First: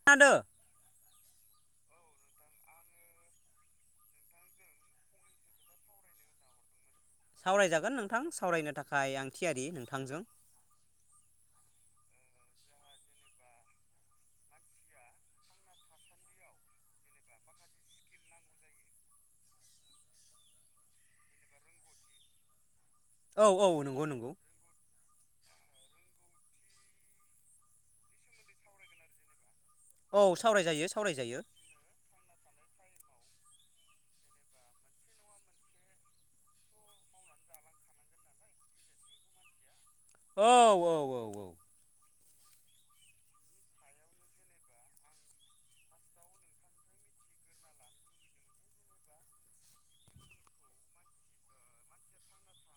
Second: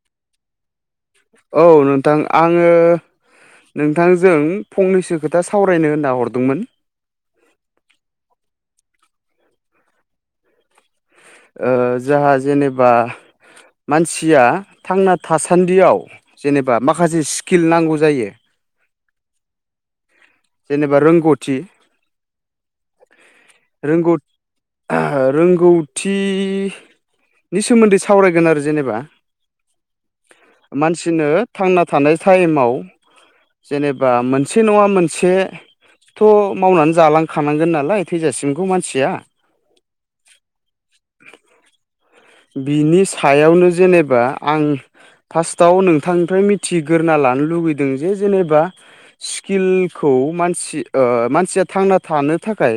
[unintelligible] औ नोंथां आंङो नोंथांजों फंनैसो खोथा सावरायनो होनना हरदोंमोन सावरायजागोन नोंथां सावरायनो थाखाय आं थियारि नोंथांजों। ओ जोंहा जेनेबा मानसिया थांना थासान्दियाव जेनेबा माखासे स्किल नांगौ जायो जेनेबा रोंगौथि औ औ नंगौ नंगौ रोंगौथि नि सोमोन्दै सावरायगोन आरो जेनेबा। औ सावरायजायो मानसिनो सावरायजायो थांना थानाय ताइमाव जेनेबा मोनसे नंङा मोन से थ' मावनानै जालांखानांगोन नालाय थैजासिमखौ मानसिया। औ औ औ औ बिनि सायावनो जेनेबा आं फार्स्टआव नोंथांनिफ्राय मिथिग्रोना लानो लुुबैदों जे जेनेबा स्किलखौ मानसि ओ मानसिया थांना थानो थाखाय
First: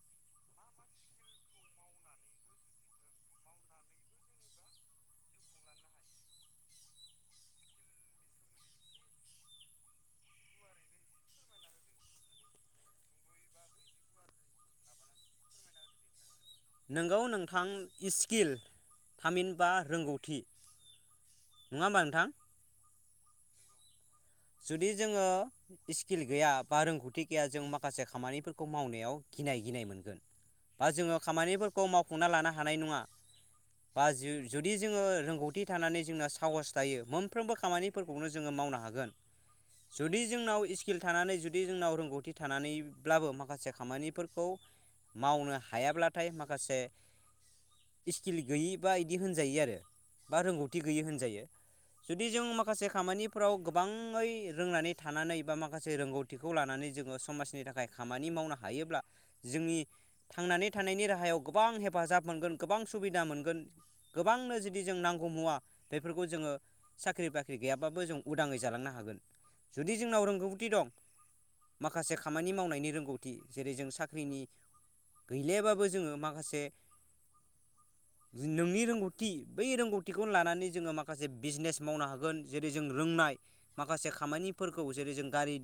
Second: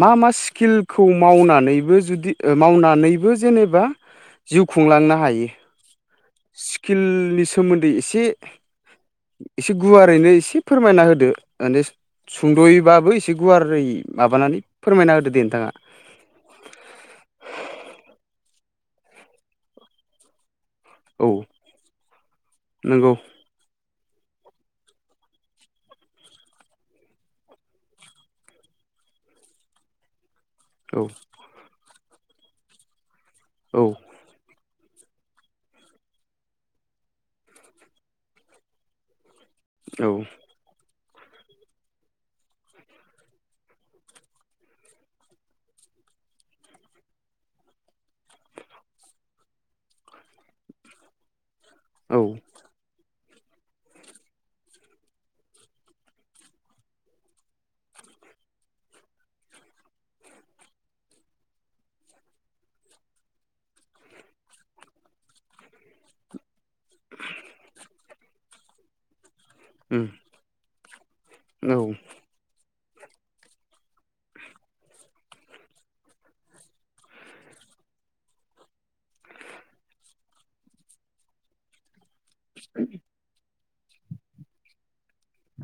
मा मा स्किलखौ मावनानैबो जुदि ओ मावनानै बो जेनेबा जिउ खुंलांनो हायो? स्किलनि सोमोन्दै एसे एसे गुवारैनो एसे फोरमायना होदो माने सुंद'यबाबो एसे गुवारै माबानानै फोरमायना होदो दे नोंथांङा। नोंगौ नोंथां इस्किल थामिनबा रोंगौथि औ नङा होमबा नोंथां नंगौ जुदि जोंङो इस्किल गैया बा रोंगौथि गैया जों माखासे खामानिफोरखौ मावनायाव गिनाय गिनाय मोनगोन बा औ जोङो खामानिफोरखौ मावफुंना लानो हानाय नङा। औ बा जु-जुदि जोङो रोंगौथि थानानै जोंना साहस थायो मोनफ्रोमबो खामानिफोरखौनो जोङो मावनो हागोन। औ जुदि जोंनाव इस स्किल थानानै जुदि जोंनाव रोंगौथि थानानैब्लाबो माखासे खामानिफोरखौ मावनो हायाब्लाथाय माखासे इस्किल गैयि बा इदि होनजायो आरो बा रोंगौथि गैयि होनजायो। औ जुदि जों माखासे खामानिफोराव गोबां ङै रोंनानै थानानै बा माखासे रोंगौथिखौ लानानै जोङो समाजनि थाखाय खामानि मावनो हायोब्ला जोंनि थांनानै थानायनि राहायाव गोबां हेफाजाब मोनगोन गोबां सुबिदा मोनगोन। गोबांनो जुदि जों नांगौ मुवा बेफोरखौ जोङो साख्रि बाख्रि गैयाबाबो जों उदाङै जालांनो हागोन जुदि उम जोंनाव रोंगौथि दं‌ औ माखासे खामानि मावनायनि रोंगौथि जेरै जों साख्रिनि गैलायाबाबो जोङो माखासे नोंनि रोंगौथि बै रोंगौथिखौनो लानानै जोङो माखासे बिजनेस मावनो हागोन जेरै जों रोंनाय माखासे खामानिफोरखौ जेरै जों गारि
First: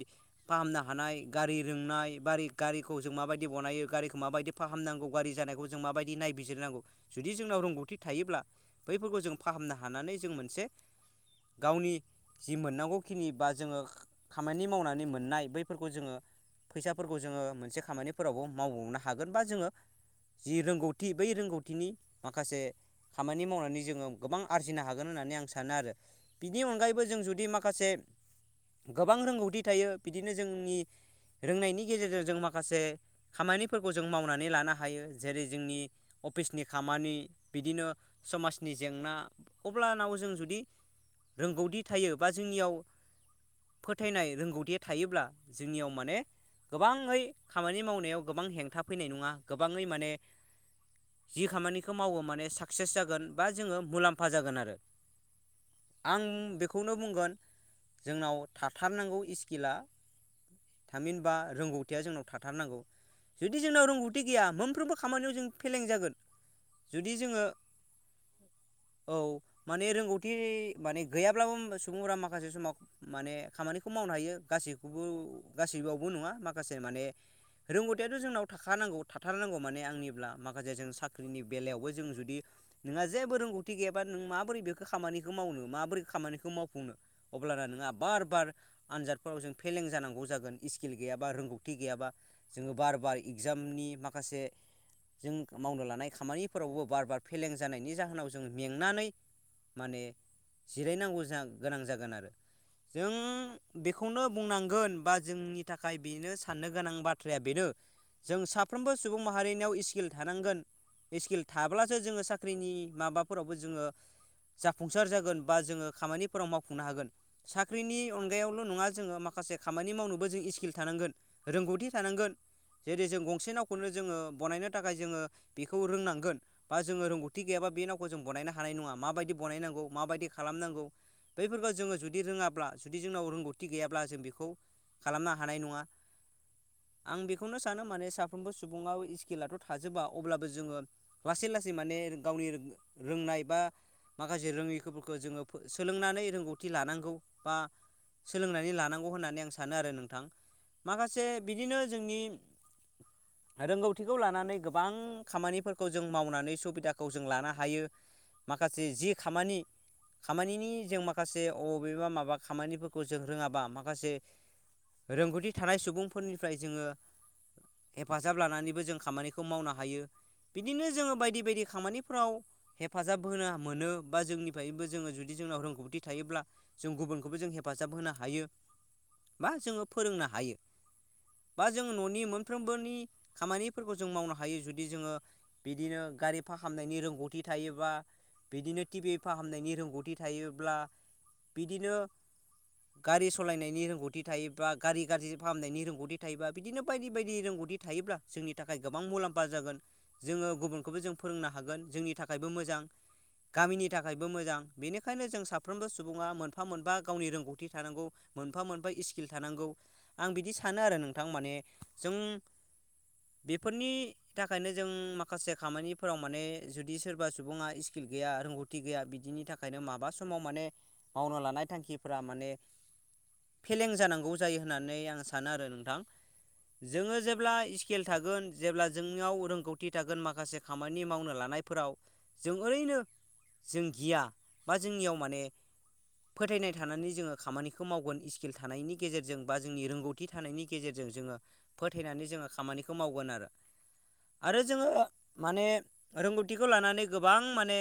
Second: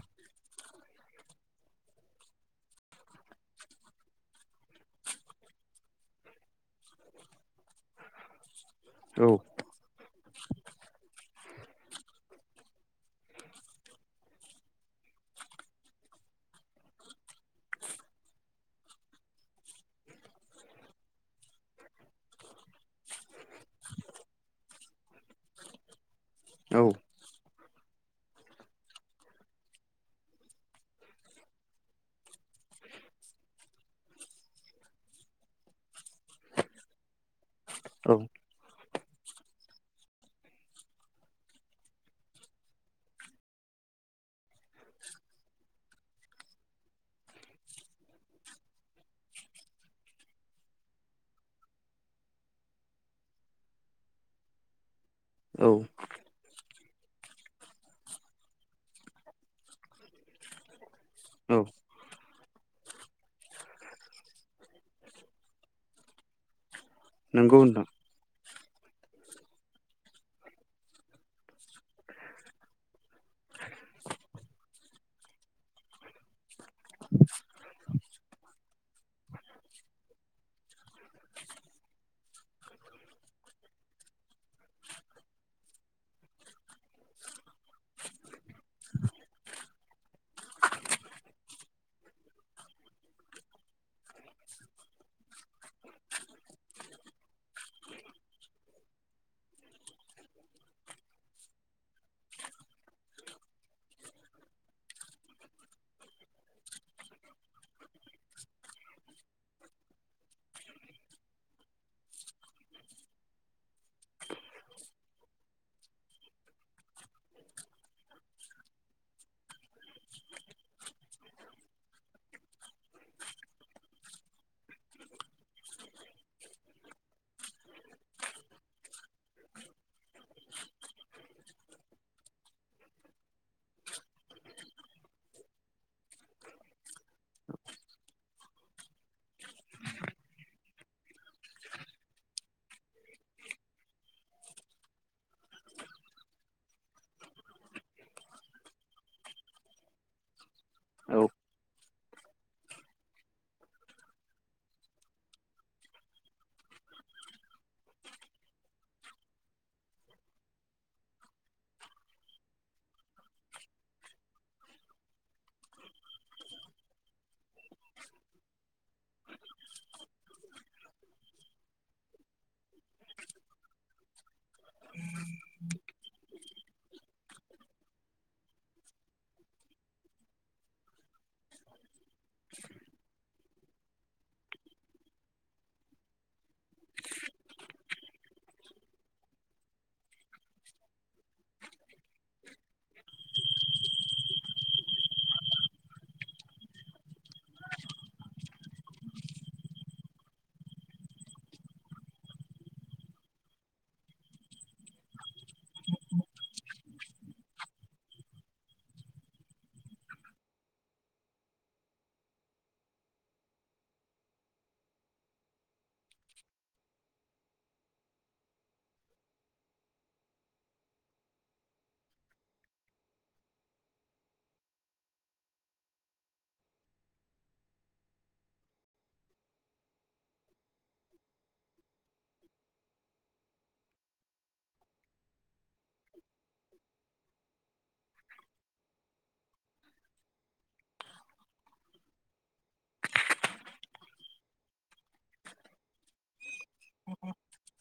फाहामनो हानाय गारि रोंनाय बारि गारिखौ जों माबायदि बनायो गारिखौ माबायदि फाहामनांगौ गारि जानायखौ जों माबायदि नायबिजिरनांगौ जुदि जोंनाव रोंगौथि थायोब्ला बैफोरखौ जों औ फाहामनो हानानै जों मोनसे गावनि जि मोननांगौ खिनि बा जोङो खामानि मावनानै मोननाय बैफोरखौ जोङो फैसाफोरखौ जोङो मोनसे खामानिफोरावबो मावबावनो हागोन बा जोङो जि रोंगौथि बै रोंगौथिनि माखासे खामानि मावनानै जोङो गोबां आरजिनो हागोन होननानै आं सानो आरो बिनि औ अनगायैबो जों जुदि माखासे गोबां रोंगौथि थायो बिदिनो जोंनि रोंनायनि गेजेरजों जों माखासे खामानिफोरखौ जों मावनानै लानो हायो जेरै जोंनि अफिसनि खामानि बिदिनो औ समाज नि जेंना अब्लानाव जों जुदि रोंगौथि थायो बा जोंनियाव फोथायनाय रोंगौथिया थायोब्ला जोंनियाव माने गोबाङै खामानि मावनायाव गोबां हेंथा फैनाय नङा गोबाङै माने जि खामानिखौ मावो माने साक्सेस जागोन बा जोङो मुलाम्फा जागोन आरो। औ आं बेखौनो बुंगोन जोंनाव थाथारनांगौ इस्किला थामहिनबा औ रोंगौथिया जोंनाव थाथारनांगौ। जुदि जोंनाव रोंगौथि गैया मोनफ्रोमबो खामानियाव जों फेलें जागोन। जुदि जोङो नंगौ नोंथां औ माने रोंगौथि माने गैयाब्लाबो सुबुंफोरा माखासे समाव माने खामानिखौ मावनो हायो गासैखौबो गासैबावबो नङा माखासे माने रोंगौथिआथ' जोंनाव थाखानांगौ थाथारनांगौ माने आंनिब्ला माखासे जों साख्रिनि बेलायावबो जों जुदि नोंहा जेबो रोंगौथि गैयाबा नों माबोरै बेखौ खामानिखौ मावनो माबोरै खामानिखौ मावफुंनो। अब्लाना नोंहा बार बार आनजादफोराव जों फेलें जानांगौ जागोन इस्किल गैयाबा रोंगौथि गैयाबा। जोङो बार बार इगजामनि माखासे जों मावनो लानाय खामानिफोरावबो बार बार फेलें जानायनि जाहोनाव जों मेंनानै माने जिरायनांगौ जा गोनां जागोन आरो। जों बेखौनो बुंनांगोन बा जोंनि थाखाय बेनो साननो गोनां बाथ्राया बेनो। जों साफ्रोमबो सुबुं माहारिनियाव इस्किल थानांगोन। इस्किल थाब्लासो जोङो साख्रिनि माबाफोरावबो जोङो जाफुंसार जागोन बा जोङो खामानिफोराव मावफुंनो हागोन। साख्रिनि अनगायावल' नङा जोङो माखासे खामानि मावनोबो जों स्किल थानांगोन रोंगौथि थानांगोन जेरै जों गंसे नावखौनो जोङो बनायनो थाखाय जोङो बेखौ रोंनांगोन बा जोङो रोंगौथि गैयाबा बे नावखौ जों बानायनो हानाय नङा माबायदि बानायनांगौ माबायदि खालामनांगौ बैफोरखौ जोङो जुदि जुदि रोङाब्ला जुदि जोंनाव रोंगौथि गैयाब्ला जों बेखौ खालामनो हानाय नङा आं बेखौनो सानो माने साफ्रोमबो सुबुङाव इस्किलाथ' थाजोबा अब्लाबो जोङो लासै लासै माने गावनि रोंनाय बा माखासे रोङैफोरखौ जोङो फो सोलोंनानै रोंगौथि लानां गौ बा सोलोंनानै लानांगौ होननानै आं सानो आरो नोंथां। औ माखासे बिदिनो जोंनि रोंगौथिखौ लानानै गोबां खामानिफोरखौ जों मावनानै सुबिदाखौ जों लानो हायो। माखासे जि खामानि खामानिनि जों माखासे बबेबा माबा खामानिफोरखौ जों रोङाबा माखासे रोंगौथि थानाय सुबुंफोरनिफ्राय जोङो हेफाजाब लानानैबो जों खामानिखौ मावनो हायो। बिदिनो जोङो बायदि बायदि खामानिफ्राव हेफाजाब होना मोनो बा जोंनिफ्रायबो जोङो जुदि जोंनाव रोंगौथि थायोब्ला जों गुबुनखौबो जों हेफाजाब होनो हायो बा जोङो फोरोंनो हायो। बा जों न'नि मोनफ्रोमबोनि खामानिफोरखौ जों मावनो हायो जुदि जोङो बिदिनो गारि फाखामनायनि रोंगौथि थायोबा बिदिनो टिभि फाहामनायनि रोंगौथि थायोब्ला बिदिनो गारि सालायनायनि रोंगौथि थायोबा गारि गाज्रि फाहामनायनि रोंगौथि थायोबा बिदिनो बायदि बायदि रोंगौथिायो थायोब्ला जोंनि थाखाय गोबां मुलाम्फा जागोन जोङो गुबुनखौबो जों फोरोंनो हागोन जोंनि थाखायबो मोजां गामिनि थाखायबो मोजां बेनिखायनो जों साफ्रोमबो सुबुङा मोनफा मोनफा गावनि रोंगौथि थानांगौ मोनफा मोनफा स्किल थानांगौ आं बिदि सानो आरो नोंथां माने जों बेफोरनि थाखायनो जों माखासे खामानिफोराव माने जुदि सोरबा सुबुङा स्किल गैया रोंगौथि सथि गैया बिदिनि थाखायनो माबा समाव माने मावनो लानाय थांखिफोरा माने फेलें जानांगौ जायो होननानै आं सानो आरो नोंथां जोङो जेब्ला स्किेल थागोन जेब्ला जोंनियाव रोंगौथि थागोन माखासे खामानि मावनो लानाय फोराव जों ओरैनो जों गिया बा जोंनियाव माने फोथायनाय थानानै जोङो खामानिखौ मावगोन स्किल थानायनि गेजेरजों बा जोंनि रोंगौथि थानायनि गेजेरजों जोङो फोथायनानै जोङो खामानिखौ मावगोन आरो आरो जोङो माने रोंगौथिखौ लानानै गोबां माने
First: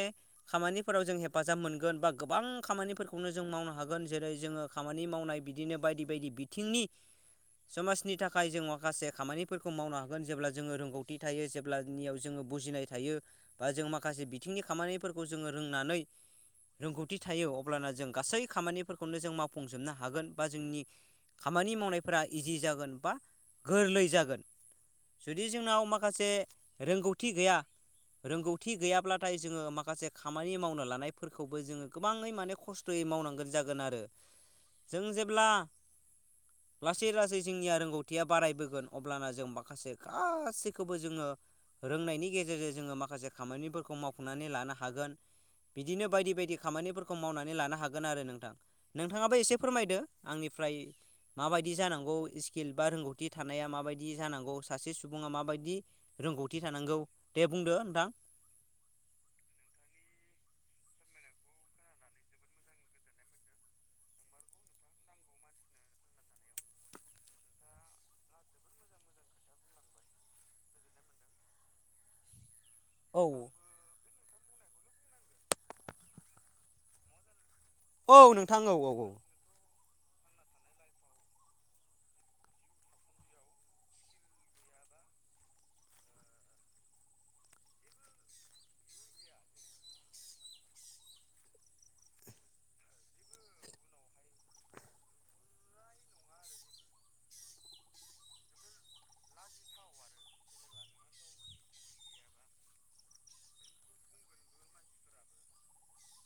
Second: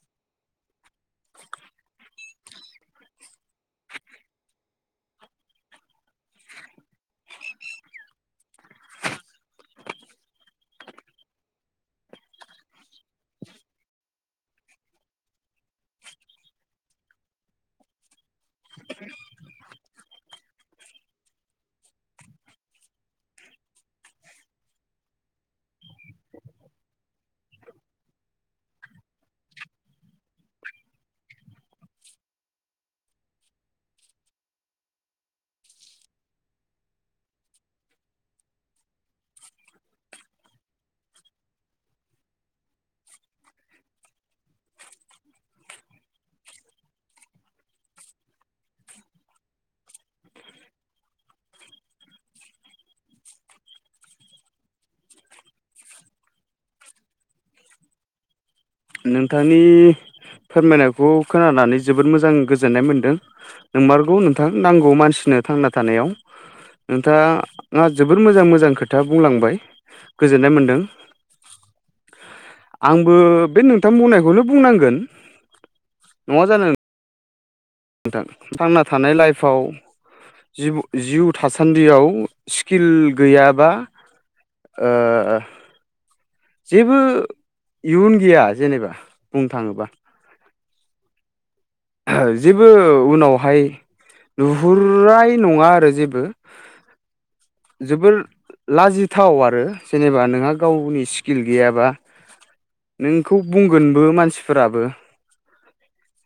खामानिफोराव जों हेफाजाब मोनगोन बा गोबां खामानि खौनो जों मावनो हागोन जेरै जोङो खामानि मावनाय बिदिनो बायदि बायदि बिथिंनि समाजनि थाखाय जों माखासे खामानिफोरखौ मावनो हागोन जेब्ला जोङो रोंगौथि थायो जेब्ला ज बुनायायो बा जों माखासे बिथिंनि खामानि जोङो रोंनानै रोंगौथि थायो अब्लाना जों गासै खामानिफोरखौनो जों मावफुंजोबनो हागोन बा जोंनि खामानि मावनायफोरा इजि जागोन बा गोरलै जागोन जुदि जोंनाव माखासे रोंगौथि गैया रोंगौथि गैयाब्लाथाय जोङो माखासे खामानि मावनो लानायफोरखौबो जोङो गोबाङै माने खस्थ' खथयै मावनांगोन जागोन आरो जों जेब्ला लासै लासै जोंनिया रोंगौथिया बारायबोगोन अब्लाना जों माखासे गासैखौबो जोङो रोंनायनि गेजेरजों जोङो माखासे खामानिफोरखौ मावफुंनानै लानो हागोन। बिदिनो बायदि बायदि खामानिफोरखौ मावनानै लाना हागोन आरो नोंथां नोंथाङाबो एसे फोरमायदो आंनिफ्राय माबायदि जानांगौ स्किल बा रोंगौथि थानाया माबायदि जानांगौ सासे सुबुङा माबायदि रोंगौथि थानांगौ दे बुंदो नोंथां। नोंथांनि फोरमायनायखौ खोनानानै जोबोद मोजां गोजोननाय मोनदों। नोंमारगौ नोंथां। नांगौ मानसि नों थांना थानायाव। नोंथाङा जोबोर मोजां मोजां खोथा बुंलांबाय गोजोननाय मोन्दों। [inaudible] आंबो बे नोंथां बुंनायखौनो बुंनांगोन नङा जानो। औ नोंथां औ थांना औ औ थानाय लाइफ फाव जि जिउ थासान्दियाव स्किल गैयाबा ओ जेबो इयुन गैया जेनेबा। बुंनो थाङोबा जेबो उनावहाय नुहुरराय नङा आरो जेबो। जोबोर लाजिथाव आरो जेनेबा नोंहा गावनि स्किल गैयाबा नोंखौ बुंगोनबो मानसिफोराबो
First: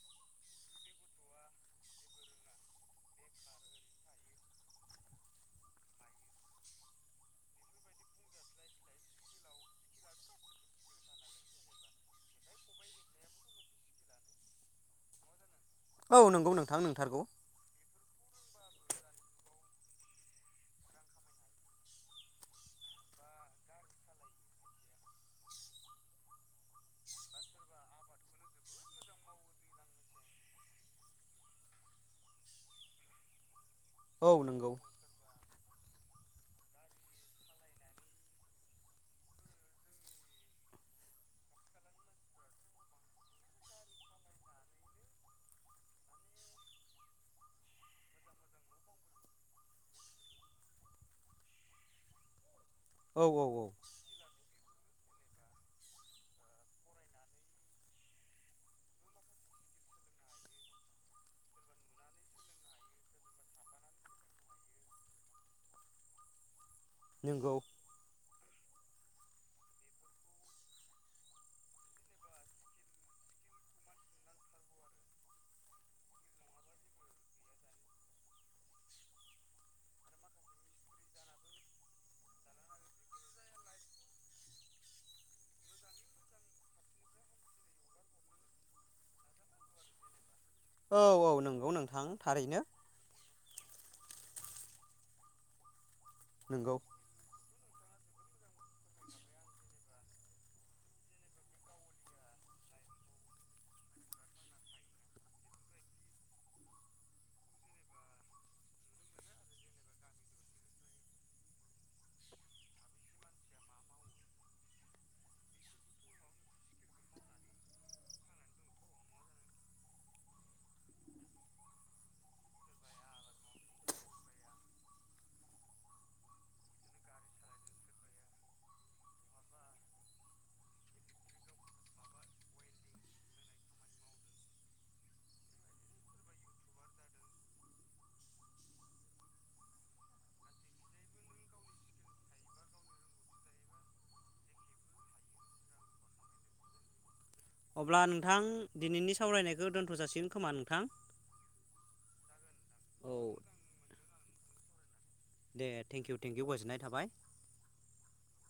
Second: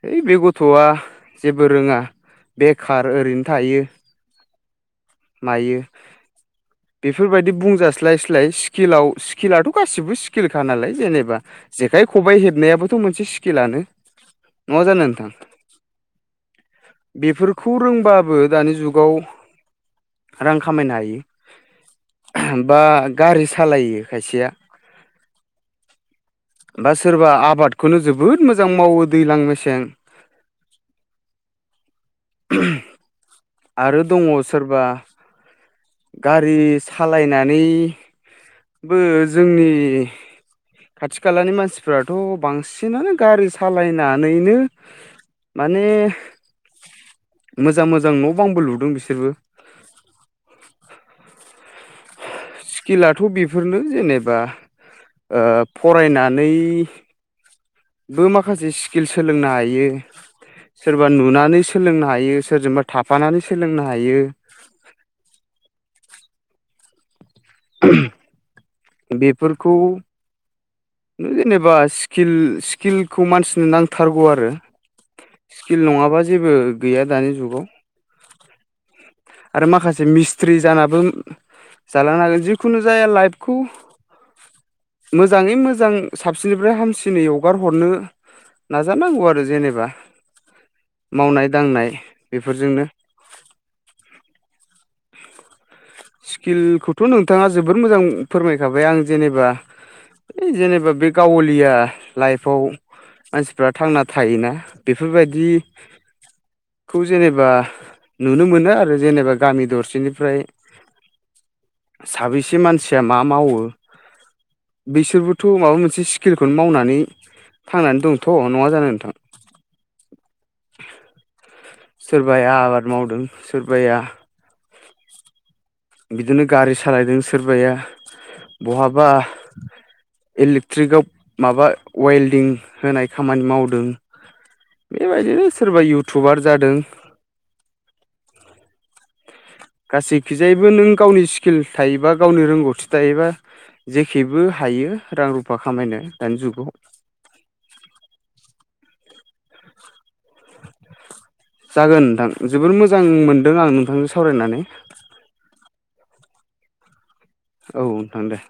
है बे गथ'आ जेबो रोङा बेखार ओरैनो थायो। मायो बेफोरबायदि बुंजास्लायस्लाय स्किलाव स्किलाथ' गासिबो स्किलखा नालाय जेनेबा जेखाइ खबाइ हेबनायाबोथ' मोनसे स्किलानो नङा जानो नोंथां औ नोंगौ नोंथां नोंथारगौ खौ रोंबाबो दानि जुगाव रां खामायनो हायो। बा गारि सालायो खायसेया बा सोरबा आबादखौनो जोबोद मोजां मावो दैलां मेसें [inaudible] [unintelligible] आरो दङ औ नंगौ सोरबा गारि सालायनानै बो जोंनि खाथि खालानि मानसिफ्राथ' बांसिनानो गारि सालायनानैनो माने मोजां मोजां न' बांबो लुदों बिसोरबो स्किलाथ' औ औ औ बेफोरनो जेनेबा। ओ फरायनानै बो माखासे स्किल सोलोंनो हायो सोरबा नुनानै सोलोंनो हायो, सोरजोंबा थाफानानै सोलोंनो हायो नोंगौ [unintelligible] बेफोरखौ जेनेबा स्किल स्किलखौ मानसिनो नांथारगौ आरो स्किल नङाबा जेबो गैया दानि जुगाव आरो माखासे मिस्ट्रि जानाबो जालांनो हागोन जिखुनु जाया लाइफखौ मोजाङै मोजां साबसिननिफ्राय हामसिनै हगार हरनो नाजानांगौ आरो जेनेबा औ औ मावनाय नंगौ दांनाय नोंथां थारैनो बेफोरजोंनो नंगौ स्किलखौथ' नोंथाङा जोबोर मोजां फोरमायखाबाय आं जेनेबा जेनेबा बे गाव'लिया लाइफआव मानसिफ्रा थांना थायोना बेफोरबादि खौ जेनेबा नुनो मोनो आरो जेनेबा गामि दरसेनिफ्राय साबैसे मानसिया मा मावो बिसोरबोथ' माबा मोनसे स्किलखौनो मावनानै थांनानै दंथ' नङा जानो नोंथां [inaudible] सोरबाया आबाद मावदों सोरबाया बिदिनो गारि सालायदों सोरबाया बहाबा इलेक्ट्रिकआव माबा वेल्डिं होनाय खामानि मावदों। बेबायदिनो सोरबा इउटुबार जादों। गासैखिजायैबो नों गावनि स्किल थायोबा गावनि रोंगौथि थायोबा जेखिबो हायो रां रुफा खामायनो दानि जुगाव। अब्ला नोंथां दिनैनि सावरायनायखौ दोनथ' जासिगोन खोमा नोंथां। जागोन नोंथां जोबोर मोजां औ मोनदों आं नोंथांजों सावरायनानै। दे थेंकिउ थेंकिउ गोजोननाय थाबाय। औ नोंथां दे।